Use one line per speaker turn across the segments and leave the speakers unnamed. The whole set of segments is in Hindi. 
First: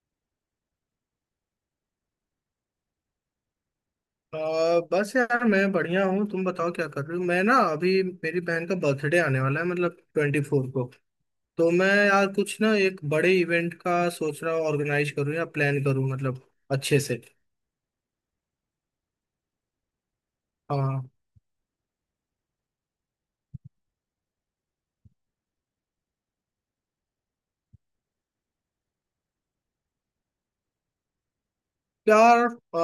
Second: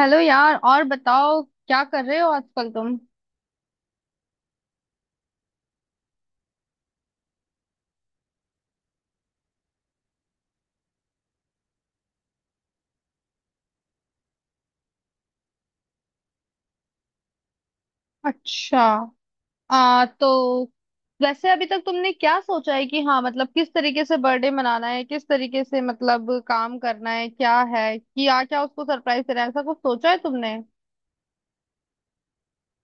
हेलो यार। और बताओ क्या कर रहे हो आजकल तुम।
अ, बस यार मैं बढ़िया हूँ। तुम बताओ क्या कर रहे हो। मैं ना अभी मेरी बहन का बर्थडे आने वाला है, मतलब 24 को। तो मैं यार कुछ ना एक बड़े इवेंट का सोच रहा हूँ, ऑर्गेनाइज करूँ या प्लान करूँ, मतलब अच्छे से।
अच्छा। आ तो
हाँ
वैसे अभी तक तुमने क्या सोचा है कि हाँ, मतलब किस तरीके से बर्थडे मनाना है, किस तरीके से मतलब काम करना है, क्या है कि क्या क्या उसको सरप्राइज देना है, ऐसा कुछ सोचा है तुमने।
यार,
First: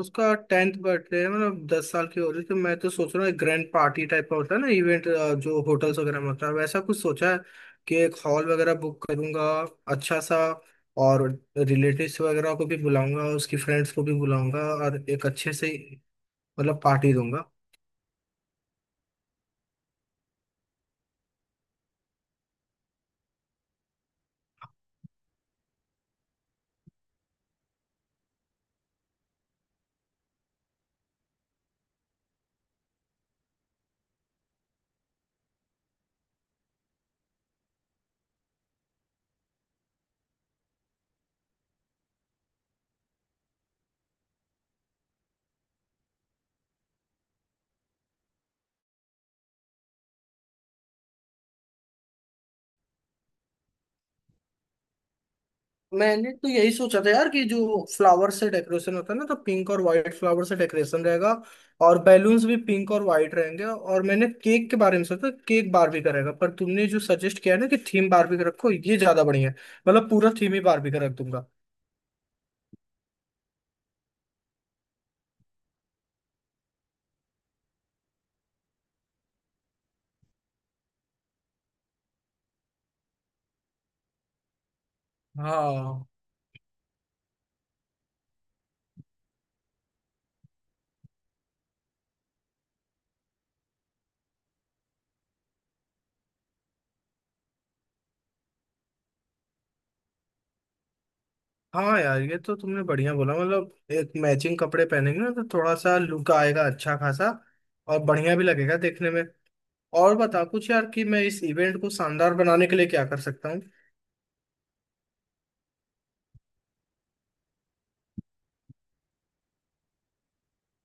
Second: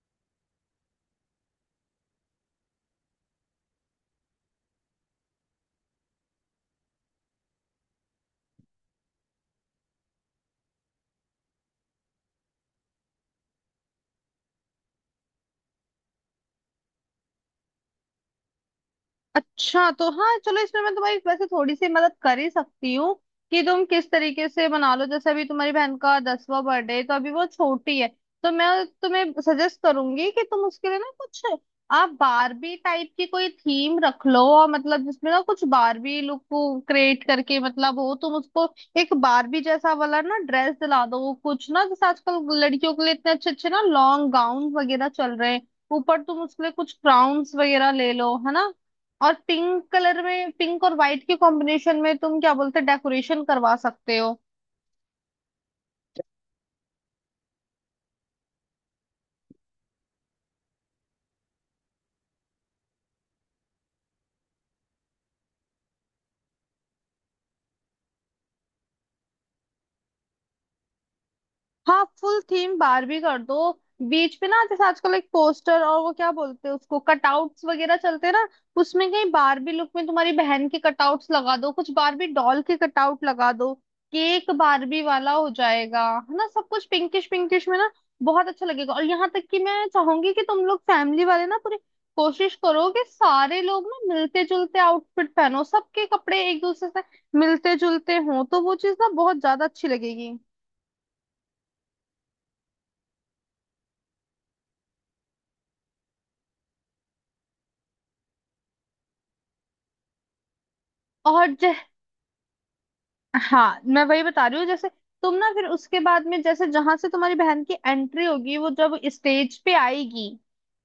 उसका 10th बर्थडे है, मतलब 10 साल की हो रही है, तो मैं तो सोच रहा हूँ एक ग्रैंड पार्टी टाइप का होता है ना इवेंट, जो होटल्स वगैरह में होता है, वैसा कुछ सोचा है कि एक हॉल वगैरह बुक करूंगा अच्छा सा। और रिलेटिव्स वगैरह को भी बुलाऊंगा, उसकी फ्रेंड्स को भी बुलाऊंगा, और एक अच्छे से मतलब पार्टी दूंगा।
अच्छा, तो हाँ चलो, इसमें मैं तुम्हारी वैसे थोड़ी सी मदद कर ही सकती हूँ कि तुम किस तरीके से मना लो। जैसे अभी तुम्हारी बहन का दसवां बर्थडे है, तो अभी वो छोटी है, तो मैं तुम्हें सजेस्ट करूंगी कि तुम उसके लिए ना कुछ आप बारबी टाइप की कोई थीम रख लो। और मतलब जिसमें ना कुछ बारबी लुक को क्रिएट करके मतलब हो तुम उसको, एक बारबी जैसा वाला ना ड्रेस दिला दो। कुछ ना जैसे आजकल लड़कियों के लिए इतने अच्छे अच्छे ना लॉन्ग गाउन वगैरह चल रहे हैं। ऊपर तुम उसके लिए कुछ क्राउन्स वगैरह ले लो, है ना। और पिंक कलर में, पिंक और व्हाइट के कॉम्बिनेशन में तुम क्या बोलते डेकोरेशन करवा सकते हो।
मैंने तो यही सोचा था यार कि जो फ्लावर से डेकोरेशन होता है ना, तो पिंक और वाइट फ्लावर से डेकोरेशन रहेगा। और बैलून्स भी पिंक और वाइट रहेंगे। और मैंने केक के बारे में सोचा, केक बारबी का रहेगा, पर तुमने जो सजेस्ट किया है ना कि थीम बारबी का रखो, ये ज्यादा बढ़िया है। मतलब पूरा थीम ही बारबी का रख दूंगा।
हाँ, फुल थीम बारबी कर दो। बीच पे ना जैसे आजकल एक पोस्टर और वो क्या बोलते हैं उसको, कटआउट्स वगैरह चलते हैं ना, उसमें कहीं बारबी लुक में तुम्हारी बहन के कटआउट्स लगा दो, कुछ बारबी डॉल के कटआउट लगा दो। केक बारबी वाला हो
हाँ।
जाएगा। है ना, सब कुछ पिंकिश पिंकिश में ना बहुत अच्छा लगेगा। और यहाँ तक कि मैं चाहूंगी कि तुम लोग फैमिली वाले ना पूरी कोशिश करो कि सारे लोग ना मिलते जुलते आउटफिट पहनो। सबके कपड़े एक दूसरे से मिलते जुलते हों तो वो चीज ना बहुत ज्यादा अच्छी लगेगी।
हाँ यार, ये तो तुमने बढ़िया बोला। मतलब एक मैचिंग कपड़े पहनेंगे ना, तो थोड़ा सा लुक आएगा अच्छा खासा, और बढ़िया भी लगेगा देखने में। और बता कुछ यार कि मैं इस
और जै-
इवेंट को शानदार बनाने के लिए क्या कर सकता
हाँ, मैं वही बता रही हूँ। जैसे तुम ना फिर उसके बाद में, जैसे जहां से तुम्हारी बहन की एंट्री होगी, वो जब स्टेज पे आएगी,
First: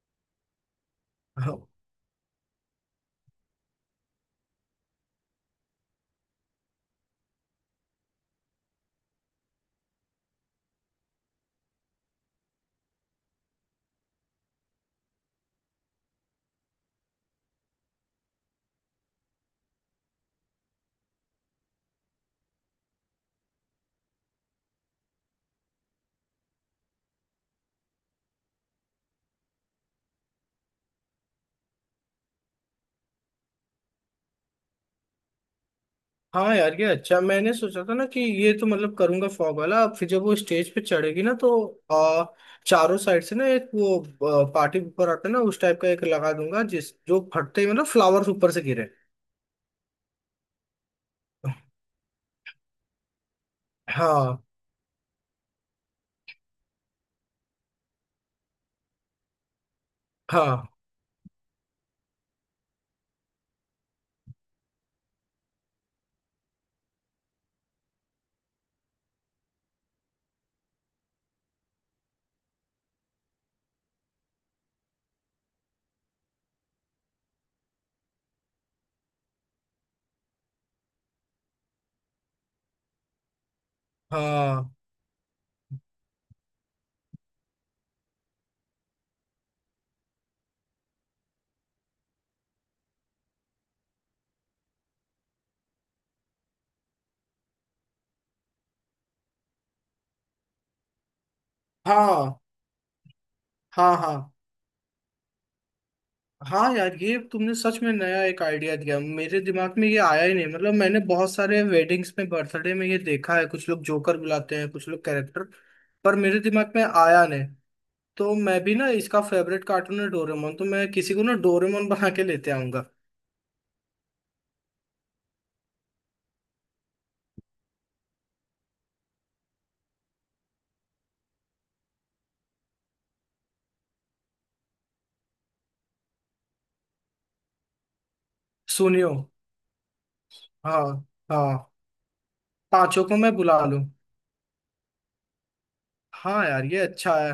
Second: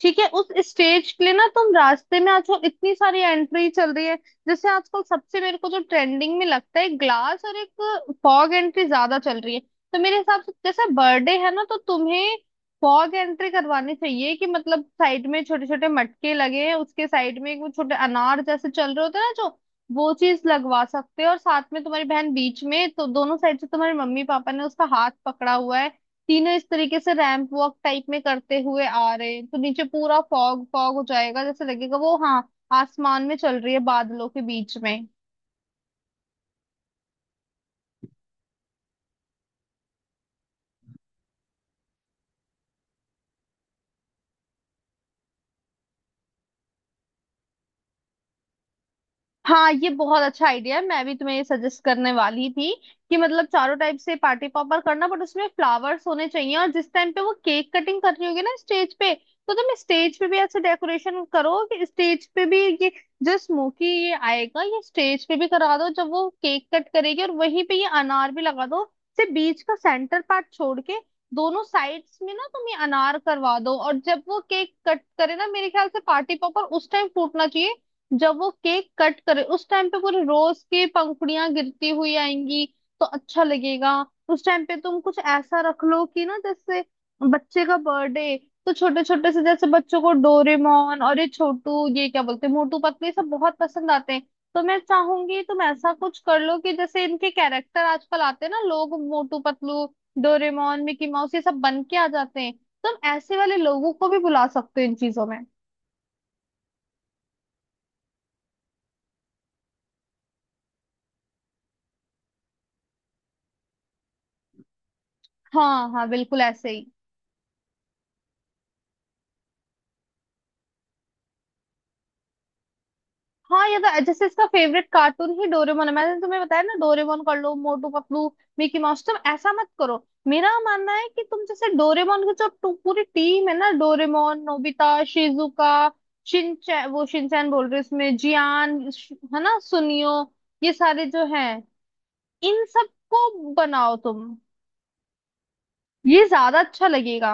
ठीक है, उस स्टेज के लिए ना
हूँ।
तुम रास्ते में, आजकल इतनी सारी एंट्री चल रही है। जैसे आजकल सबसे मेरे को जो ट्रेंडिंग में लगता है ग्लास और एक फॉग एंट्री ज्यादा चल रही है। तो मेरे हिसाब से जैसे बर्थडे है ना, तो तुम्हें फॉग एंट्री करवानी चाहिए कि मतलब साइड में छोटे छोटे मटके लगे हैं, उसके साइड में एक वो छोटे अनार जैसे चल रहे होते हैं ना, जो वो चीज लगवा सकते हो। और साथ में तुम्हारी बहन बीच में, तो दोनों साइड से तुम्हारे मम्मी पापा ने उसका हाथ पकड़ा हुआ है, तीनों इस तरीके से रैंप वॉक टाइप में करते हुए आ रहे हैं, तो नीचे पूरा फॉग फॉग हो जाएगा, जैसे लगेगा वो हाँ आसमान में चल रही है, बादलों के बीच में।
हाँ यार ये अच्छा। मैंने सोचा था ना कि ये तो मतलब करूंगा फॉग वाला। फिर जब वो स्टेज पे चढ़ेगी ना, तो आ, चारों साइड से ना एक वो पार्टी पेपर आता है ना, उस टाइप का एक लगा दूंगा जिस जो फटते ही मतलब फ्लावर्स ऊपर से गिरे।
हाँ, ये बहुत अच्छा आइडिया है, मैं भी तुम्हें ये सजेस्ट करने वाली थी कि मतलब चारों टाइप से
हाँ।
पार्टी पॉपर करना, बट उसमें फ्लावर्स होने चाहिए। और जिस टाइम पे वो केक कटिंग कर रही होगी ना स्टेज पे, तो तुम स्टेज पे भी ऐसे
हाँ।
डेकोरेशन करो कि स्टेज पे भी ये जो स्मोकी ये आएगा, ये स्टेज पे भी करा दो जब वो केक कट करेगी। और वहीं पे ये अनार भी लगा दो, से बीच का सेंटर पार्ट छोड़ के दोनों साइड्स में ना तुम ये अनार करवा दो। और जब वो केक कट करे ना, मेरे ख्याल से पार्टी पॉपर उस टाइम फूटना चाहिए, जब वो केक कट करे उस टाइम पे पूरे रोज की पंखुड़ियां गिरती हुई आएंगी, तो अच्छा लगेगा। उस टाइम पे
हाँ।
तुम कुछ ऐसा रख लो कि ना, जैसे बच्चे का बर्थडे, तो छोटे छोटे से जैसे बच्चों को डोरेमोन और ये छोटू ये क्या बोलते हैं मोटू पतलू, ये सब बहुत पसंद आते हैं। तो मैं चाहूंगी तुम ऐसा कुछ कर लो कि जैसे इनके कैरेक्टर आजकल आते हैं ना लोग, Motu Patlu, Doraemon, Mickey Mouse, ये सब बन के आ
हाँ।
जाते हैं। तुम ऐसे वाले लोगों
हाँ।
को भी
हाँ।
बुला सकते हो इन चीजों में।
हाँ यार, ये तुमने सच में नया एक आइडिया दिया। मेरे दिमाग में ये आया ही नहीं। मतलब मैंने बहुत सारे वेडिंग्स में, बर्थडे में ये देखा है, कुछ लोग जोकर बुलाते हैं, कुछ लोग कैरेक्टर,
हाँ हाँ,
पर मेरे
बिल्कुल ऐसे
दिमाग में
ही।
आया नहीं। तो मैं भी ना, इसका फेवरेट कार्टून है डोरेमोन, तो मैं किसी को ना डोरेमोन बना के लेते आऊंगा।
हाँ, ये तो जैसे इसका फेवरेट कार्टून ही डोरेमोन है, मैंने तुम्हें बताया ना, डोरेमोन कर लो, मोटू पतलू मिकी माउस तुम ऐसा मत करो। मेरा मानना है कि तुम, जैसे डोरेमोन की जो पूरी टीम है ना, डोरेमोन, नोबिता, शिजुका, शिनचैन, वो शिनचैन बोल रही हूँ इसमें,
सुनियो।
है ना, सुनियो, ये
हाँ।
सारे जो हैं,
हाँ।
इन
पांचों को मैं
सबको
बुला लूं।
बनाओ तुम। ये
हाँ
ज्यादा
यार ये
अच्छा
अच्छा है।
लगेगा।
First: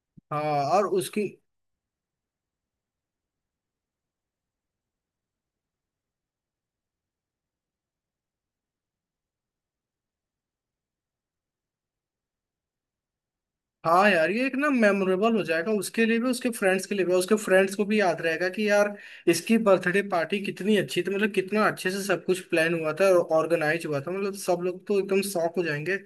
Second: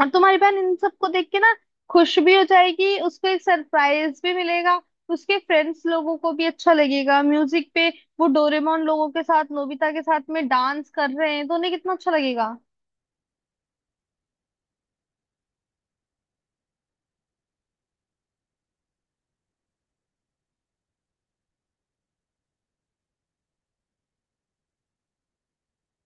और तुम्हारी
हाँ।
बहन इन
और
सबको
उसकी।
देख के ना खुश भी हो जाएगी, उसको एक सरप्राइज भी मिलेगा। उसके फ्रेंड्स लोगों को भी अच्छा लगेगा म्यूजिक पे, वो डोरेमोन लोगों के साथ, नोबिता के साथ में डांस कर रहे हैं, तो उन्हें कितना अच्छा लगेगा।
हाँ यार ये एक ना मेमोरेबल हो जाएगा, उसके लिए भी, उसके फ्रेंड्स के लिए भी। उसके फ्रेंड्स को भी याद रहेगा कि यार, इसकी बर्थडे पार्टी कितनी अच्छी थी। मतलब कितना अच्छे से सब कुछ प्लान हुआ था और ऑर्गेनाइज हुआ था। मतलब सब लोग तो एकदम शॉक हो जाएंगे।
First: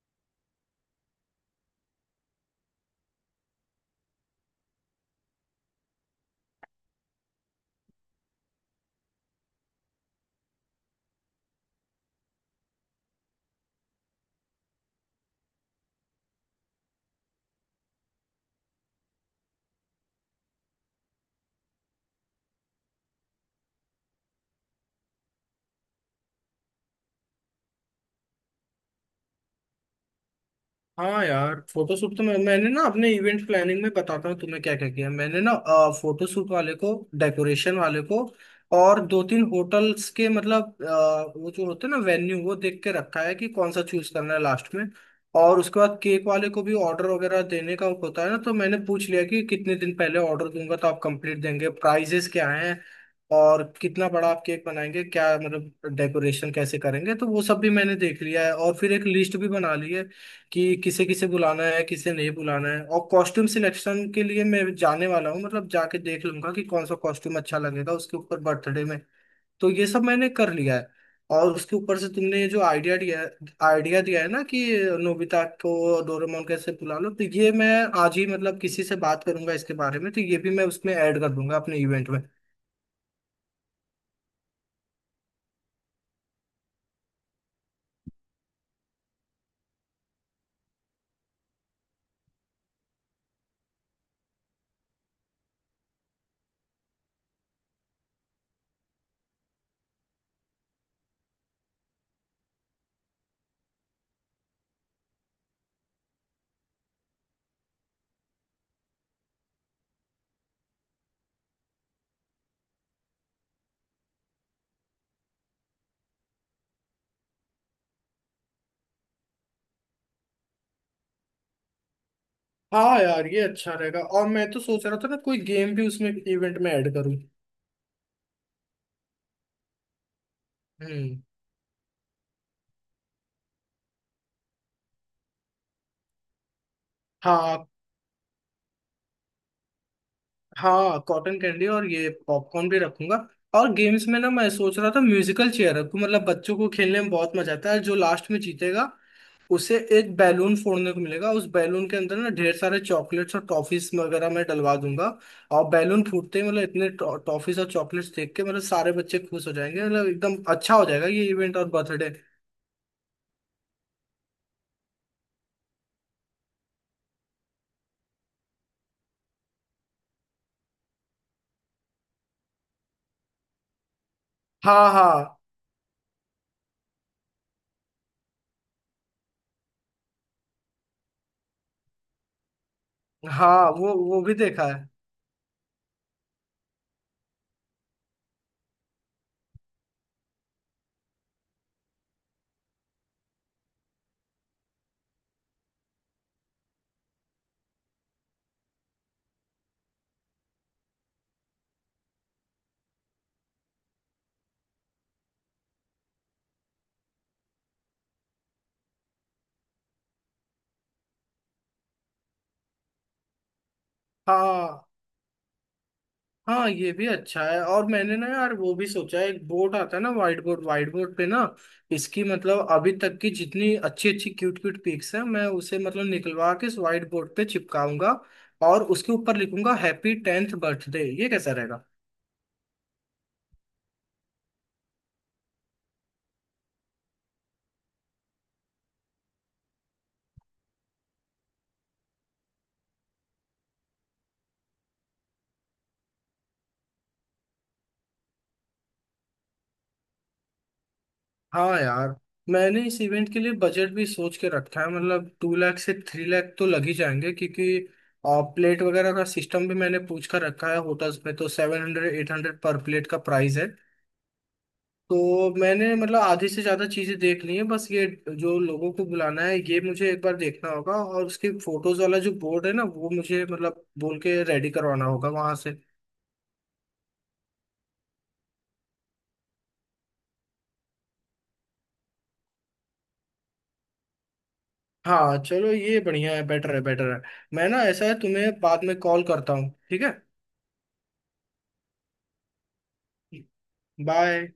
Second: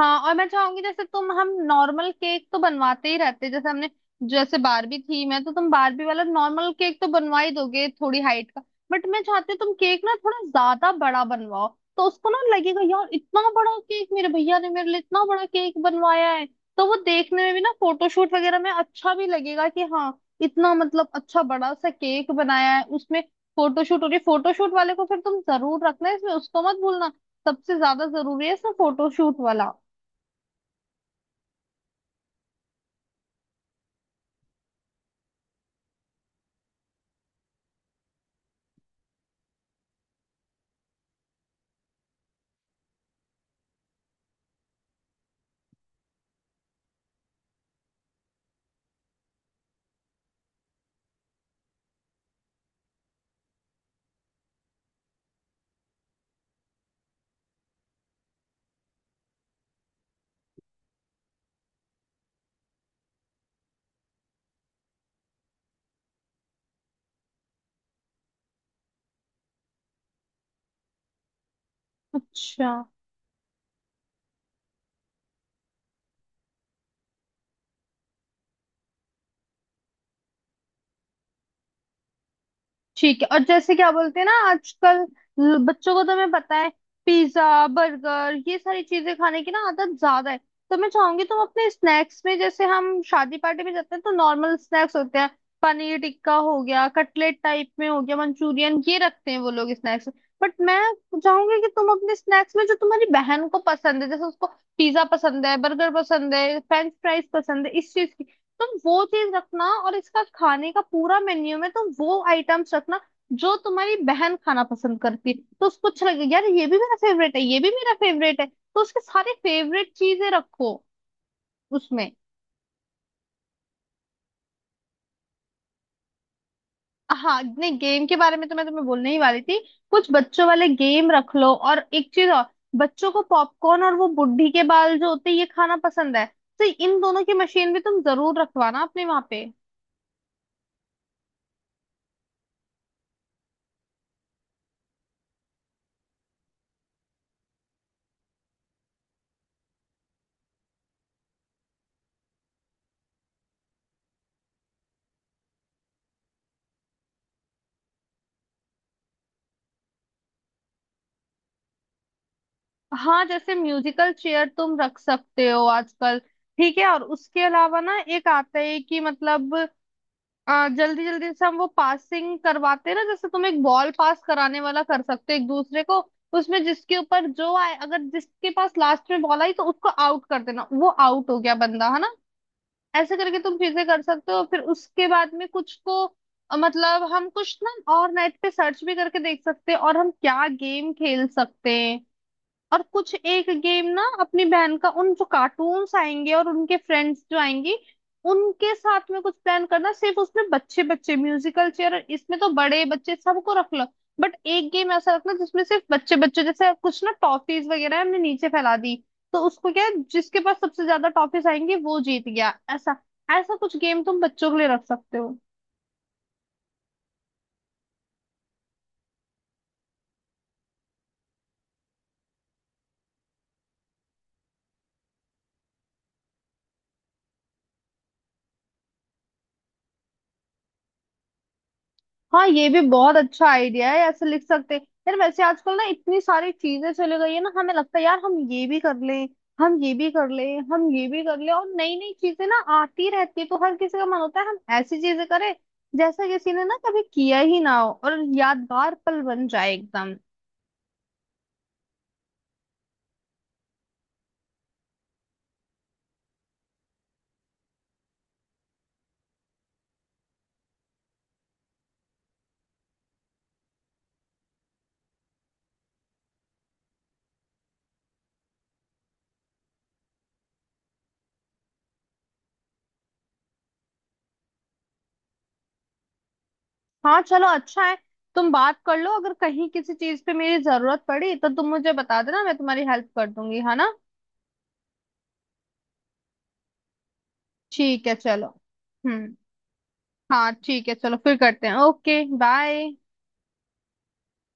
हाँ, और मैं चाहूंगी जैसे तुम, हम नॉर्मल केक तो बनवाते ही रहते हैं, जैसे हमने, जैसे बारबी थी, मैं तो तुम बारबी वाला नॉर्मल केक तो बनवा ही दोगे थोड़ी हाइट का, बट मैं चाहती हूँ तुम केक ना थोड़ा ज्यादा बड़ा बनवाओ। तो उसको ना लगेगा यार, इतना बड़ा केक मेरे भैया ने मेरे लिए इतना बड़ा केक बनवाया है। तो वो देखने में भी ना फोटोशूट वगैरह में अच्छा भी लगेगा कि हाँ, इतना मतलब अच्छा बड़ा सा केक बनाया है उसमें। फोटोशूट हो रही है, फोटोशूट वाले को फिर तुम जरूर रखना इसमें, उसको मत भूलना। सबसे ज्यादा जरूरी है इसमें फोटोशूट वाला।
हाँ यार, फोटोशूट तो मैंने ना, अपने इवेंट प्लानिंग में बताता हूँ तुम्हें क्या क्या किया मैंने ना। फोटोशूट वाले को, डेकोरेशन वाले को, और दो तीन होटल्स के मतलब वो जो होते हैं ना वेन्यू, वो देख के रखा है कि कौन सा चूज करना है लास्ट में। और उसके बाद केक वाले को भी ऑर्डर वगैरह देने का होता है ना, तो मैंने पूछ लिया कि कितने दिन पहले ऑर्डर दूंगा तो आप कंप्लीट देंगे, प्राइजेस क्या हैं, और कितना बड़ा आप केक बनाएंगे, क्या मतलब डेकोरेशन कैसे करेंगे। तो वो सब भी मैंने देख लिया है और फिर एक लिस्ट भी बना ली है कि किसे किसे बुलाना है, किसे नहीं बुलाना है। और कॉस्ट्यूम सिलेक्शन के लिए मैं जाने वाला हूँ, मतलब जाके देख लूंगा कि कौन सा कॉस्ट्यूम अच्छा लगेगा उसके ऊपर बर्थडे में। तो ये सब मैंने कर लिया है। और उसके ऊपर से तुमने ये जो
अच्छा।
आइडिया दिया, आइडिया दिया है ना कि नोबिता को, डोरेमोन कैसे बुला लो, तो ये मैं आज ही मतलब किसी से बात करूंगा इसके बारे में, तो ये भी मैं उसमें ऐड कर दूंगा अपने इवेंट में।
ठीक है, और जैसे क्या बोलते हैं ना आजकल, बच्चों को तो मैं पता है पिज्जा, बर्गर, ये सारी चीजें खाने की ना आदत ज्यादा है। तो मैं चाहूंगी तुम अपने स्नैक्स में, जैसे हम शादी पार्टी में जाते हैं तो नॉर्मल स्नैक्स होते हैं, पनीर टिक्का हो गया, कटलेट टाइप में हो गया, मंचूरियन, ये रखते हैं वो लोग स्नैक्स, बट मैं चाहूंगी कि तुम अपने स्नैक्स में जो तुम्हारी बहन को पसंद है, जैसे उसको पिज्जा पसंद है, बर्गर पसंद है, फ्रेंच फ्राइज पसंद है, इस चीज की तुम वो चीज रखना। और इसका खाने का पूरा मेन्यू में तुम वो आइटम्स रखना जो तुम्हारी बहन खाना पसंद करती है। तो उसको अच्छा लगेगा यार, ये भी मेरा फेवरेट है, ये भी मेरा फेवरेट है, तो उसके सारे फेवरेट चीजें रखो उसमें।
हाँ यार ये अच्छा रहेगा। और मैं तो सोच रहा था ना कोई गेम भी उसमें इवेंट में ऐड करूँ।
हाँ नहीं, गेम के बारे में तो मैं तुम्हें बोलने ही वाली थी, कुछ बच्चों वाले गेम
हम्म।
रख लो। और एक चीज और, बच्चों को पॉपकॉर्न और वो बुढ़ी के बाल जो होते हैं ये खाना पसंद है, तो इन दोनों की
हाँ।
मशीन भी तुम जरूर रखवाना अपने वहां पे।
हाँ कॉटन कैंडी और ये पॉपकॉर्न भी रखूंगा। और गेम्स में ना मैं सोच रहा था म्यूजिकल चेयर रखूं, मतलब बच्चों को खेलने में बहुत मजा आता है। जो लास्ट में जीतेगा उसे एक बैलून फोड़ने को मिलेगा। उस बैलून के अंदर ना ढेर सारे चॉकलेट्स और टॉफीज वगैरह मैं डलवा दूंगा। और बैलून फूटते ही मतलब इतने टॉफीज और चॉकलेट्स देख के मतलब सारे बच्चे खुश हो जाएंगे। मतलब एकदम अच्छा हो जाएगा ये इवेंट और बर्थडे।
हाँ, जैसे म्यूजिकल चेयर तुम रख सकते हो आजकल, ठीक है। और उसके अलावा ना एक आता है कि मतलब जल्दी जल्दी से हम वो पासिंग करवाते हैं ना, जैसे तुम एक बॉल पास कराने वाला
हाँ।
कर सकते हो
हाँ।
एक दूसरे को। उसमें जिसके ऊपर जो आए, अगर जिसके पास लास्ट में बॉल आई तो उसको आउट कर देना, वो आउट हो गया बंदा है ना, ऐसे करके तुम
हाँ
चीजें
वो
कर
वो
सकते
भी
हो। फिर
देखा है।
उसके बाद में कुछ को, मतलब हम कुछ ना और नेट पे सर्च भी करके देख सकते हैं, और हम क्या गेम खेल सकते हैं। और कुछ एक गेम ना अपनी बहन का, उन जो कार्टून्स आएंगे और उनके फ्रेंड्स जो आएंगी उनके साथ में कुछ प्लान करना। सिर्फ उसमें बच्चे बच्चे, म्यूजिकल चेयर इसमें तो बड़े बच्चे सबको रख लो, बट एक गेम ऐसा रखना जिसमें सिर्फ बच्चे बच्चे, जैसे कुछ ना टॉफीज वगैरह हमने नीचे फैला दी, तो उसको क्या है, जिसके पास सबसे ज्यादा टॉफीज आएंगी वो जीत गया, ऐसा ऐसा कुछ गेम तुम बच्चों के लिए
हाँ।
रख सकते हो।
हाँ ये भी अच्छा है। और मैंने ना यार वो भी सोचा है, एक बोर्ड आता है ना, व्हाइट बोर्ड। व्हाइट बोर्ड पे ना इसकी मतलब अभी तक की जितनी अच्छी अच्छी क्यूट क्यूट पिक्स हैं मैं उसे मतलब निकलवा के इस व्हाइट बोर्ड पे चिपकाऊंगा। और उसके ऊपर लिखूंगा हैप्पी 10th बर्थडे। ये कैसा रहेगा?
हाँ, ये भी बहुत अच्छा आइडिया है, ऐसे लिख सकते हैं। यार वैसे आजकल ना इतनी सारी चीजें चली गई है ना, हमें लगता है यार हम ये भी कर लें, हम ये भी कर लें, हम ये भी कर लें, और नई नई चीजें ना आती रहती है, तो हर किसी का मन होता है हम ऐसी चीजें करें जैसा किसी ने ना कभी किया ही ना हो और यादगार पल बन जाए एकदम।
हाँ यार, मैंने इस इवेंट के लिए बजट भी सोच के रखा है, मतलब 2 लाख से 3 लाख तो लग ही जाएंगे, क्योंकि प्लेट वगैरह का सिस्टम भी मैंने पूछ कर रखा है होटल्स में तो 700 800 पर प्लेट का प्राइस है। तो मैंने मतलब आधी से ज्यादा चीजें देख ली हैं, बस ये जो लोगों को बुलाना है ये मुझे एक बार देखना होगा, और उसकी फोटोज वाला जो बोर्ड है ना वो मुझे मतलब बोल के रेडी करवाना होगा वहां से।
हाँ चलो, अच्छा है, तुम बात कर लो, अगर कहीं किसी चीज पे मेरी जरूरत पड़ी तो तुम मुझे बता देना, मैं तुम्हारी हेल्प कर दूंगी, है ना।
हाँ चलो ये बढ़िया है, बेटर है बेटर है। मैं ना ऐसा
ठीक है
है
चलो।
तुम्हें बाद में कॉल
हम्म।
करता हूँ, ठीक है।
हाँ ठीक है, चलो फिर करते हैं। Okay bye.
बाय।